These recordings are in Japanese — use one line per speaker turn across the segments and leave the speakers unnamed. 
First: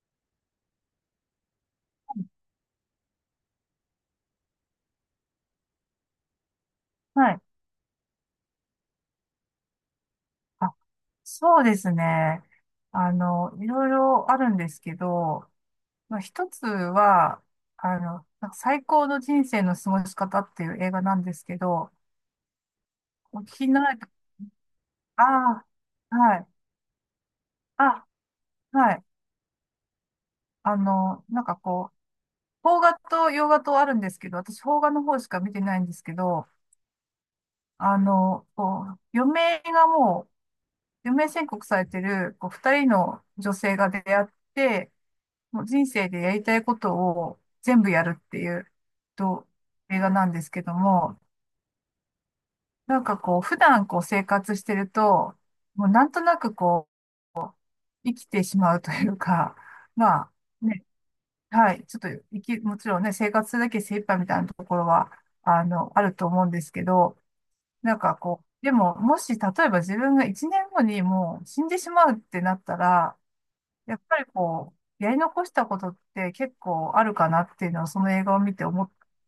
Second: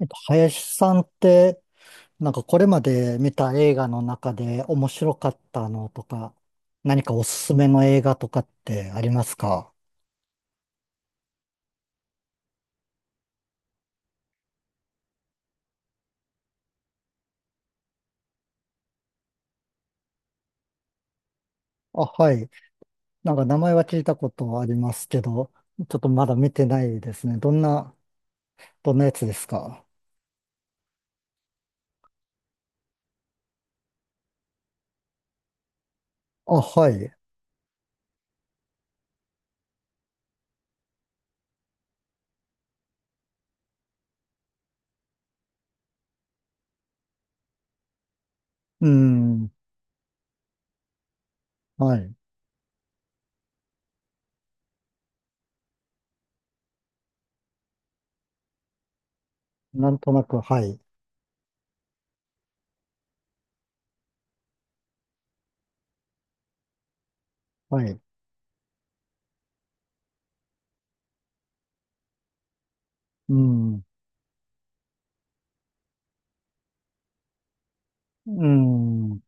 林さんって、なんかこれまで見た映画の中で面白かったのとか、何かおす
はい。
すめの映画とかってありますか？
あ、そうですね。いろいろあるんですけど、まあ、一つは、なんか最高の人生の過ごし方っていう映画なんですけど、
あ、はい。なん
お聞
か名
きに
前
な
は
ら
聞
れ
い
た、
たことありますけ
あ
ど、ちょっと
あ、
まだ
はい。
見てないですね。どんな、
あ、は
どん
い。
なやつですか？
なんかこう、邦画と洋画とあるんですけど、私邦画の方しか見てないんですけど、
あ、はい。
あの、こう、余命がもう、余命宣告されてる、こう、二人の女性が出会って、もう人生でやりたいことを全部やるっていう、
う
と、
ん。
映画なんですけども、
はい。
なんかこう、普段こう生活してると、もうなんとなくこう、生きてしまうというか、
なんと
ま
な
あ、
く、はい。
ね、はい、ちょっと生き、もちろんね、生活するだけ精一杯みたいなところは、あると思うんですけど、
は
なん
い。
かこう、でも、もし、例えば自分が1年後にもう死んでしまうってなったら、
うん。
やっぱりこう、やり残したことって結構あるかなっていうのをその映画を
う
見て思っ
ん。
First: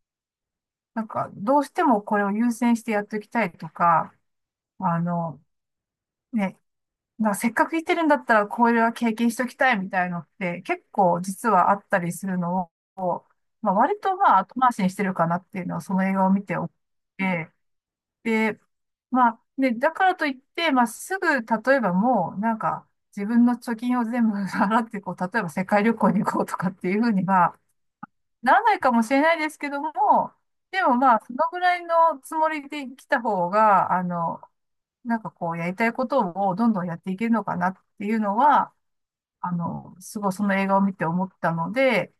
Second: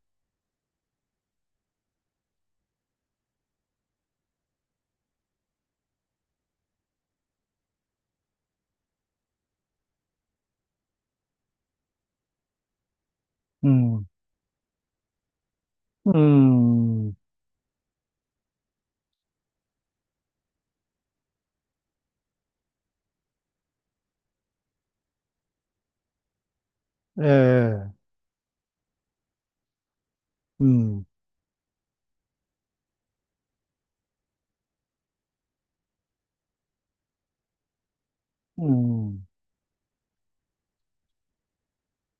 なんか、どうしてもこれを優先してやっておきたいとか、あの、ね、なせっかく行ってるんだったらこれは経験しておきたいみたいのって結構実はあったりするのを、
う
まあ、割
ん。
とまあ後回しにしてるかなっていうのはその映
う
画を見ておっ
ん。
て、で、まあ、ね、だからといって、まあすぐ、例えばもうなんか自分の貯金を全部払ってこう、例えば世界旅行に行こうとかっていうふう
え
には、
え。
ならないかもしれないですけども、
う
でも
ん。
まあ、そのぐらいのつもりで来た方が、なんかこう、やりたいことをどんどんやっていけるのかなっていうの
う
は、
ん。
すごいその映画を見て思ったので、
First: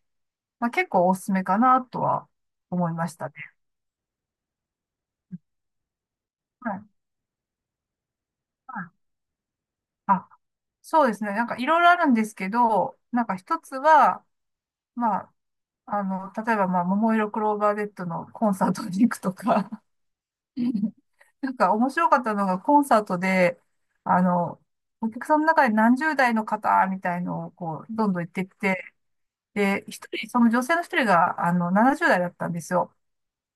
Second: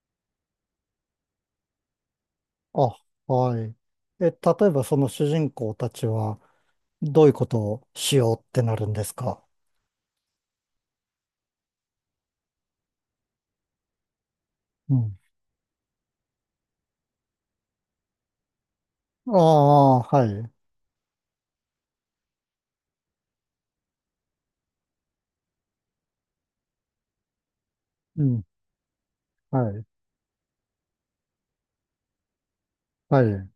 まあ、結構おすすめかなとは思い
あ、
ましたね。
はい。例えばその主人公たちは
はい。
どういうことをしようってな
は
るんで
い、
すか？
あ、そうですね。なんかいろいろあるんですけど、なんか一つは、
う
ま
ん。
あ、例えば、まあ、桃色クローバー Z のコンサートに行く
あ
とか、
あ、はい。
なんか面白かったのがコンサートで、あの、お客さんの中で何十代の方みたいのをこう、どんど
う
ん言っ
ん。
てきて、
は
で、
い。
一人、その女性の一人が、70代だったんですよ、
はい。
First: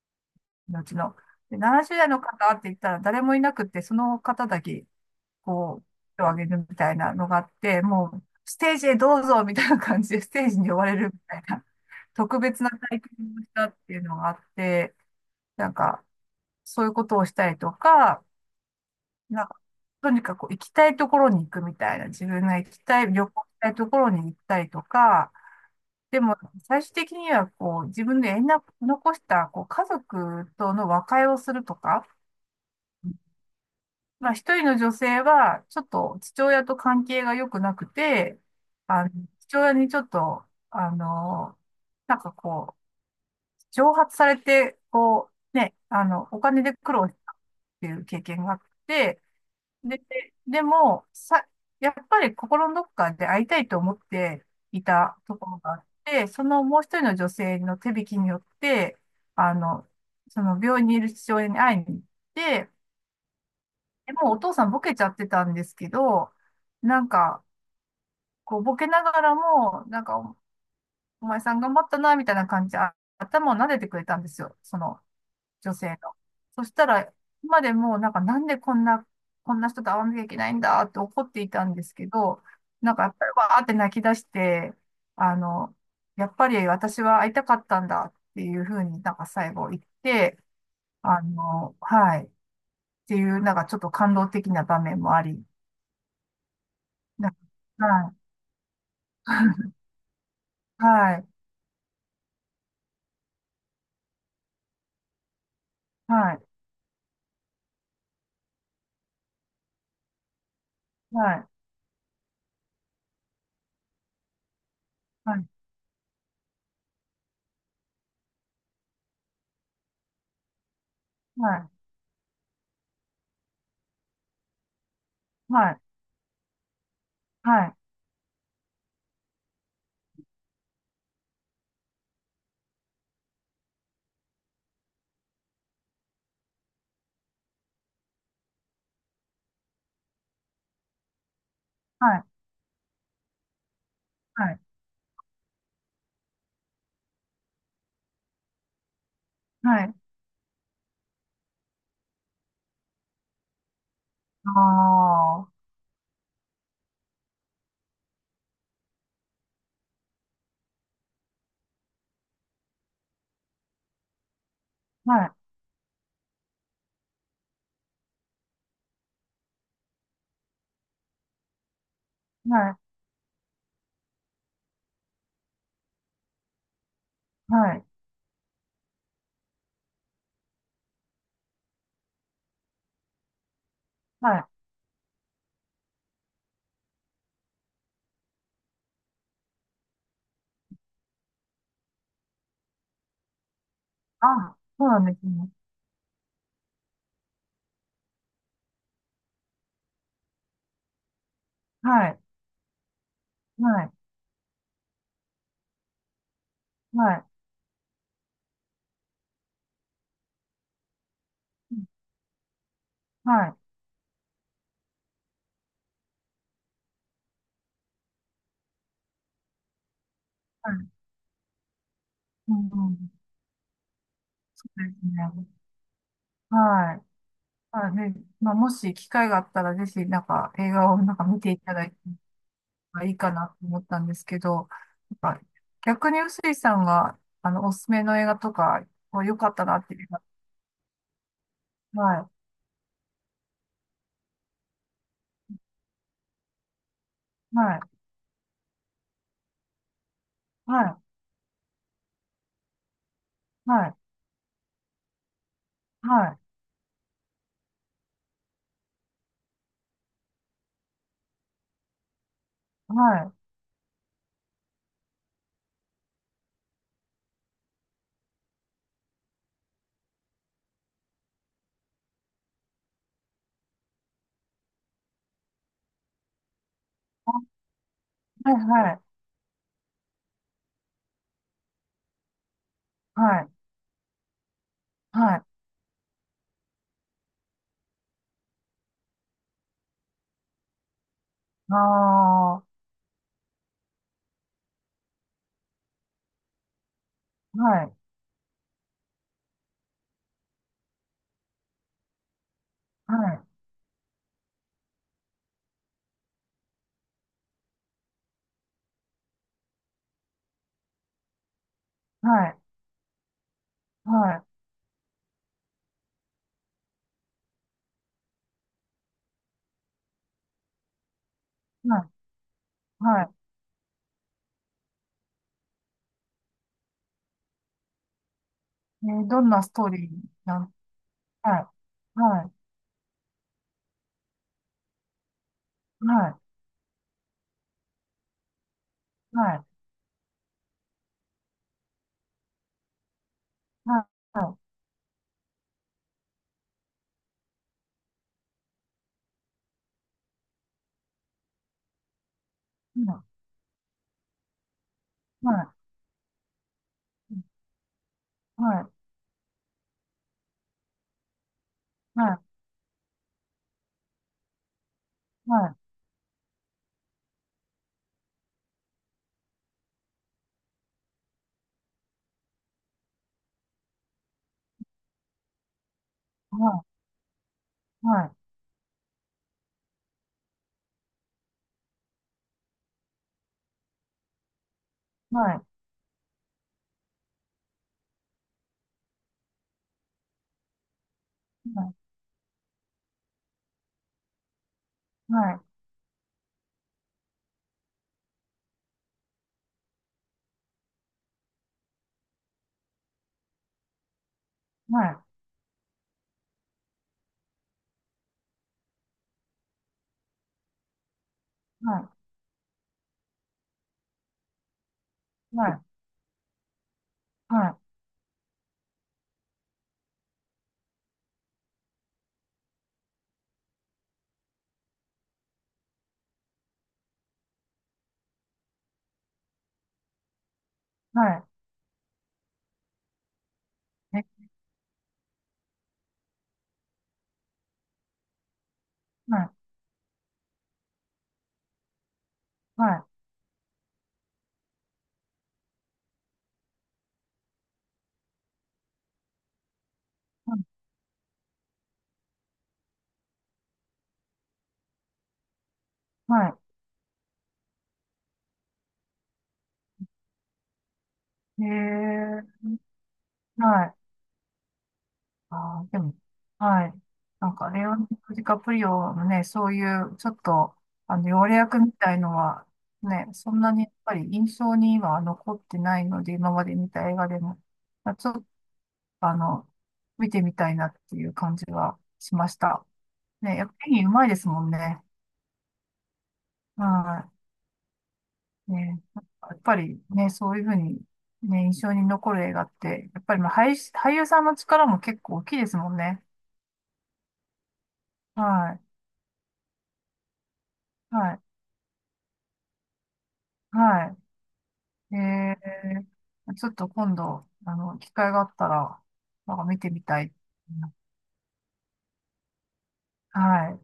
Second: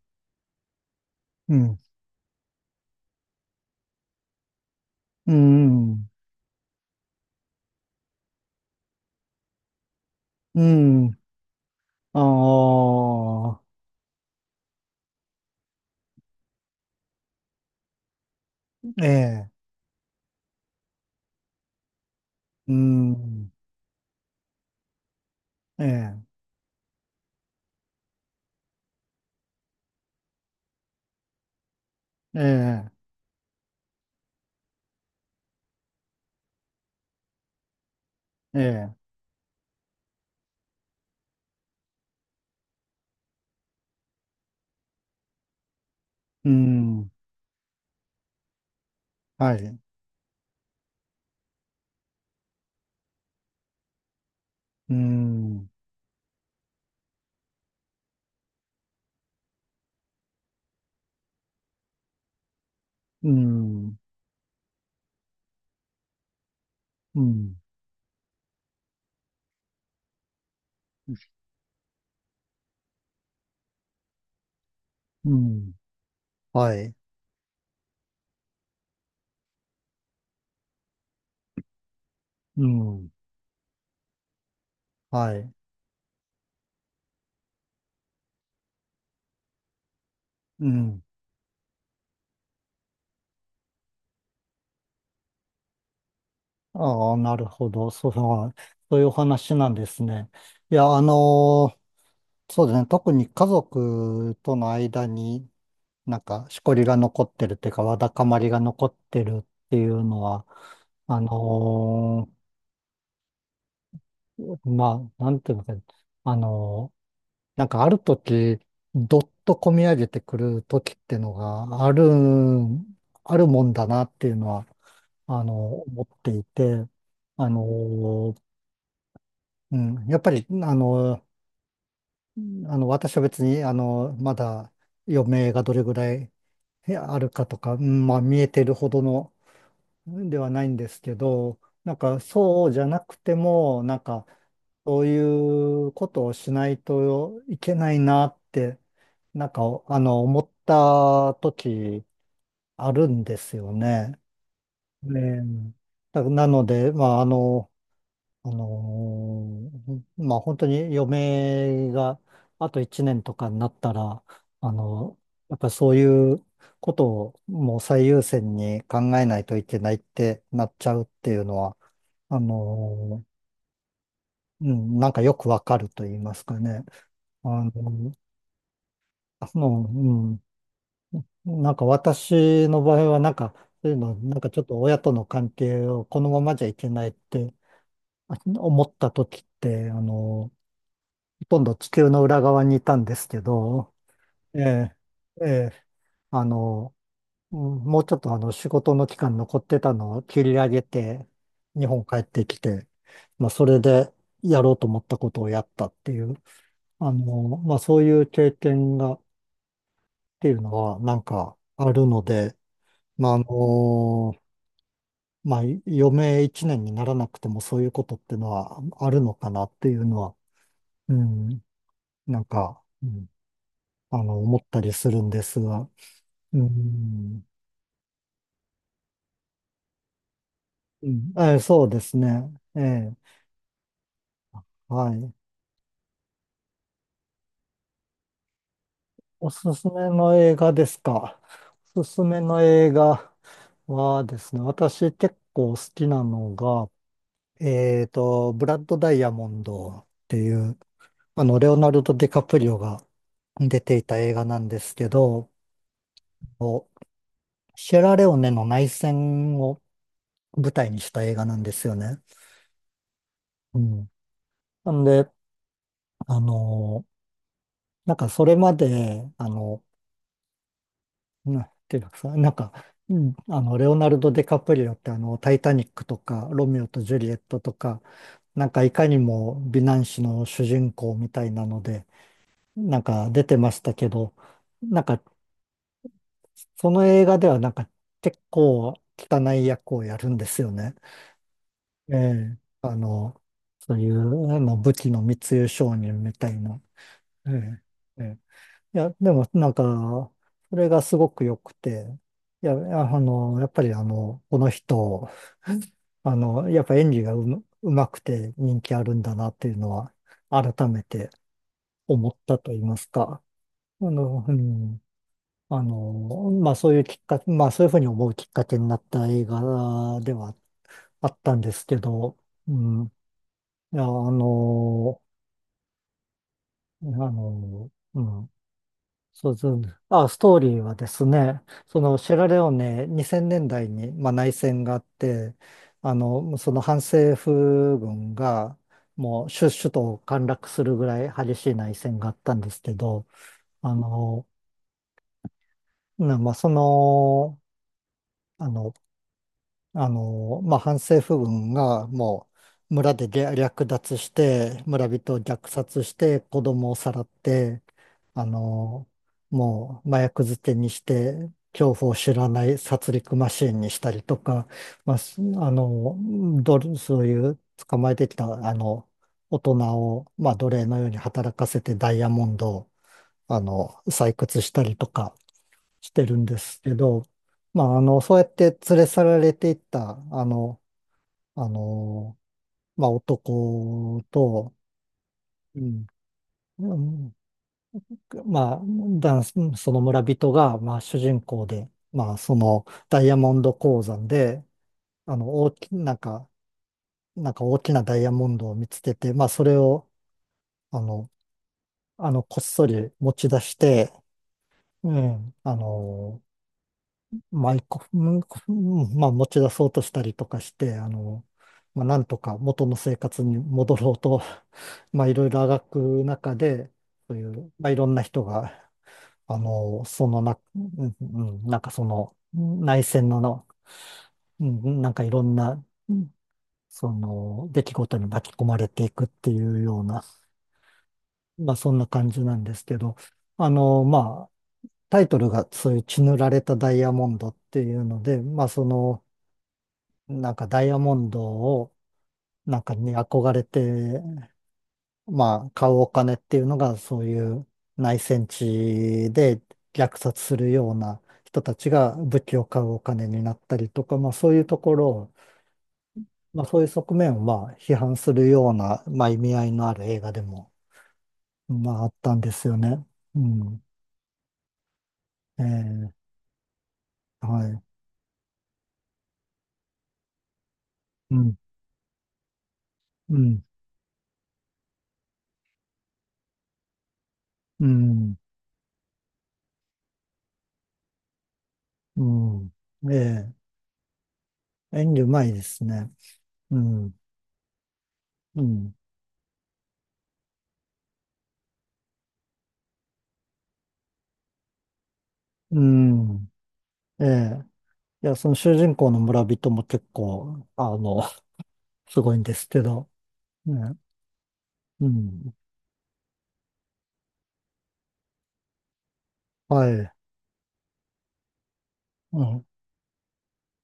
うちの。
う
で、
ん。
70代の方って言ったら誰もいなくて、その方だけ、
う
こう、
ん。
手を挙げるみたいなのがあって、もう、ステージへどうぞみたいな感じで、ステージ
う
に呼ばれるみたいな、
ん。
特別な体験をし
ああ、
たっていうのがあって、なんか、そういうことをしたりとか、
え
なん
え。
か、とにかく行きたいところに行くみたいな、自分が行
う
きたい、旅行し
ん。
たいところに行ったりとか、
え
でも
え。
最終的にはこう、自分で縁な残したこう家族との和解をするとか、
ええ。
まあ一人の女性はちょっと父親と関係が良くなくて、
ええ。
あの、父親にちょっと、あの、なんかこう、蒸発されて、こう、ね、お
う
金で苦労
ん。
したっていう経験があって、
はい。
で、でも、さ、やっぱり心のどこかで会いたいと思ってい
う
たところ
ん。
があって、そのもう一人の女性の手引きによって、あの、その病院にいる父親に会いに行って、
うん。
でもうお父さんボケちゃってたんですけど、なん
う
か、
ん。
こうボケながらも、なんかお前さん頑張ったな、みたいな感じで、あ頭を撫でてくれたんですよ。その、
うん。
女性の。そし
は
た
い。
ら、今までもなんかなんでこんな、こんな人と会わなきゃいけないんだって怒っていたんですけど、
う
なんかや
ん。
っぱりわーって泣き出して、あ
はい。
の、やっぱり私は会いたかったんだっていうふうになんか最後言って、
うん。
はい、っていうなんかちょっと感動的な場面もあり、
ああ、
なん
なるほど。
か
そういうお話なんですね。いや、
はい、
そうですね。特に家族との間になん
はい、
かしこりが残ってるっていうか、わだかまりが残ってるっていうのは、あ
はい、
のまあ、な
は
ん
い、
ていうのか、あのなんかある時、どっとこみ上げてくる時っていうの
は
が
い、
あるもんだなっていうのは、あ
は
の
い、
思っていて、あ
はい、
のうん、やっぱり、私は別に、まだ余命がどれぐらいあるかとか、うん、まあ、見えてるほどのではないんですけど、なん
はい、は
か、
い、
そうじゃなくても、なんか、
はい、
そういうことをしないといけないなって、なんか、
はい、
思った時あるんですよね。
あ
ねえ、なので、まあ、まあ本当に余命があと1年とかになったら、あのやっぱりそういうことをもう最優先に考えないといけないってなっちゃうっていうのは、あ
いはい、
のうん、なんかよくわかると言いますかね。あ
はい、はい、
のその、うん、なんか私の場合はなんか、そういうの、
は
なん
い、
かちょっと親との関係をこのままじゃいけないって思った時って、ほとんど地球の裏側にいたんですけど、
あ、
え
そう
え、
なんです
え
ね。
え、あの、うん、もうちょっとあの仕事の期間残ってたのを切り上げて、日
は
本帰
い、
ってきて、まあそ
は
れ
い、
でやろうと思ったことをやったっていう、
はい、
まあそういう経験がっていうのはなんか
うん、
あるので、ま
は
あ
い、
まあ余命一年にならなくてもそういうことっていうのはあるのかなっていうのは、
はい、
うん、なん
うん、
か、
う
う
ん、
ん、思っ
そ
た
うで
り
す
するんです
ね。
が、う
はい、
ん。
はい、でまあもし機会があったらぜひなんか映画を
う
なんか
ん。
見ていただ
そう
いた
ですね。え
方がい
え。
いかなと思ったんですけど、
はい。
なんか逆に臼井さんがおすすめの映画とかこう良か
お
っ
す
たなっ
す
てい
め
うか、
の映画ですか。おすす
は
めの映画はですね、私結構好きなのが、
い、はい、
ブラッド・ダイヤモンドっていう、
はい、
レオナルド・ディカプリオが
は
出て
い、
いた映画なんですけど、
はい、
おシェラレオネの内戦を舞台にした映画なんですよね。
はい、
うん。なんで、あの、なんかそれまで、なていうかさ、なんか、うん、レオナルド・ディカプリオってタイタニックとか、ロミオとジュリエッ
は
トとか、
い、
なんか
は
い
い、
かにも美男子の主人公みたいなので、なん
は
か出
い、
てましたけど、なんか
はい、
その映画ではなんか結構汚い役をやるんですよね。
あ
え
あ、
え、
は
そういう武器の密輸商人みたいな。え
い、
えええ、いや、でもなんか、それがすごく良くて、いや、
はい、
やっぱりこの人、やっぱ演技がうまくて人気あるんだなっていうのは、改めて思
は
っ
い、
たと言いますか。
は
うん、まあそういうきっかけ、まあそういうふうに思うきっかけになった映画ではあったんです
い、
け
は
ど、う
い、
ん、
はい、
いや、うん、そうですね。あ、ストーリーはですね、そのシェラレオネ2000年代に、まあ、内戦があって、その反政府軍がもう首都を陥落するぐらい激しい内戦があったんですけど、あの、まあ、あの、まあ、反政府軍がもう村で略奪して、村人を虐殺して、子供をさらって、あの、もう麻薬漬けにして、恐怖を知らない殺戮マシーンにしたりとか、まあ、すあの、どれそういう捕まえてきた、大人を、まあ、奴隷のように働かせてダイヤモンドを、採掘したりとか、してるんですけど、まあ、そうやって連れ去られていった、あの、まあ、男と、うん、うん、まあ、男性その村人が、まあ、主人公で、まあ、その、ダイヤモンド鉱山で、あの、大き、なんか、なんか大きなダイヤモンドを見つけて、まあ、それを、あの、こっそり持ち出して、うん、まあ、一個、うん、うん、まあ、持ち出そうとしたりとかして、まあ、なんとか元の生活に戻ろうと、まあ、いろいろあがく中で、そういう、まあ、いろんな人が、あの、そのな、うん、うん、なんかその、内戦の、うん、うん、なんかいろんな、うん、その、出来事に巻き込まれていくっていうような、まあ、そんな感じなんですけど、まあ、タイトルがそういう血塗られたダイヤモンドっていうので、まあ、なんかダイヤモンドを、なんかに憧れて、まあ、買うお金っていうのが、そういう内戦地で虐殺するような人たちが武器を買うお金になったりとか、まあ、そういうところを、まあ、そういう側面を、まあ、批判するような、まあ、意味合いのある映画でも、まあ、あったんですよね。うん。
あーでも、
ええ。
はい。なん
は
か、
い。
レオナルド・ディカプリオのね、そういう、ちょっと、
う
要
ん。
約みたいのは、ね、
う
そん
ん。
なにやっぱり印象に今は残ってないので、今まで見た映画でも、
う
まあちょっ
ん。
と、あの、見てみたいなっていう感じは
う
しまし
ん。
た。
え
ね、やっぱり演技うまいですもん
え、
ね。
演技うまいですね。うん。
は
う
い。
ん。
ね、やっぱりね、そういうふうに、ね、印象に残る映画って、やっぱりまあ俳優さんの力も結構大きいです
う
もんね。
ん。ええ。いや、
は
その主
い。
人公の村人も結構、
はい。
すごいんですけど、ね、
はい。
うん。
えちょっと今度、機会があったら、なんか見
は
てみ
い。
たい。
うん。
はい。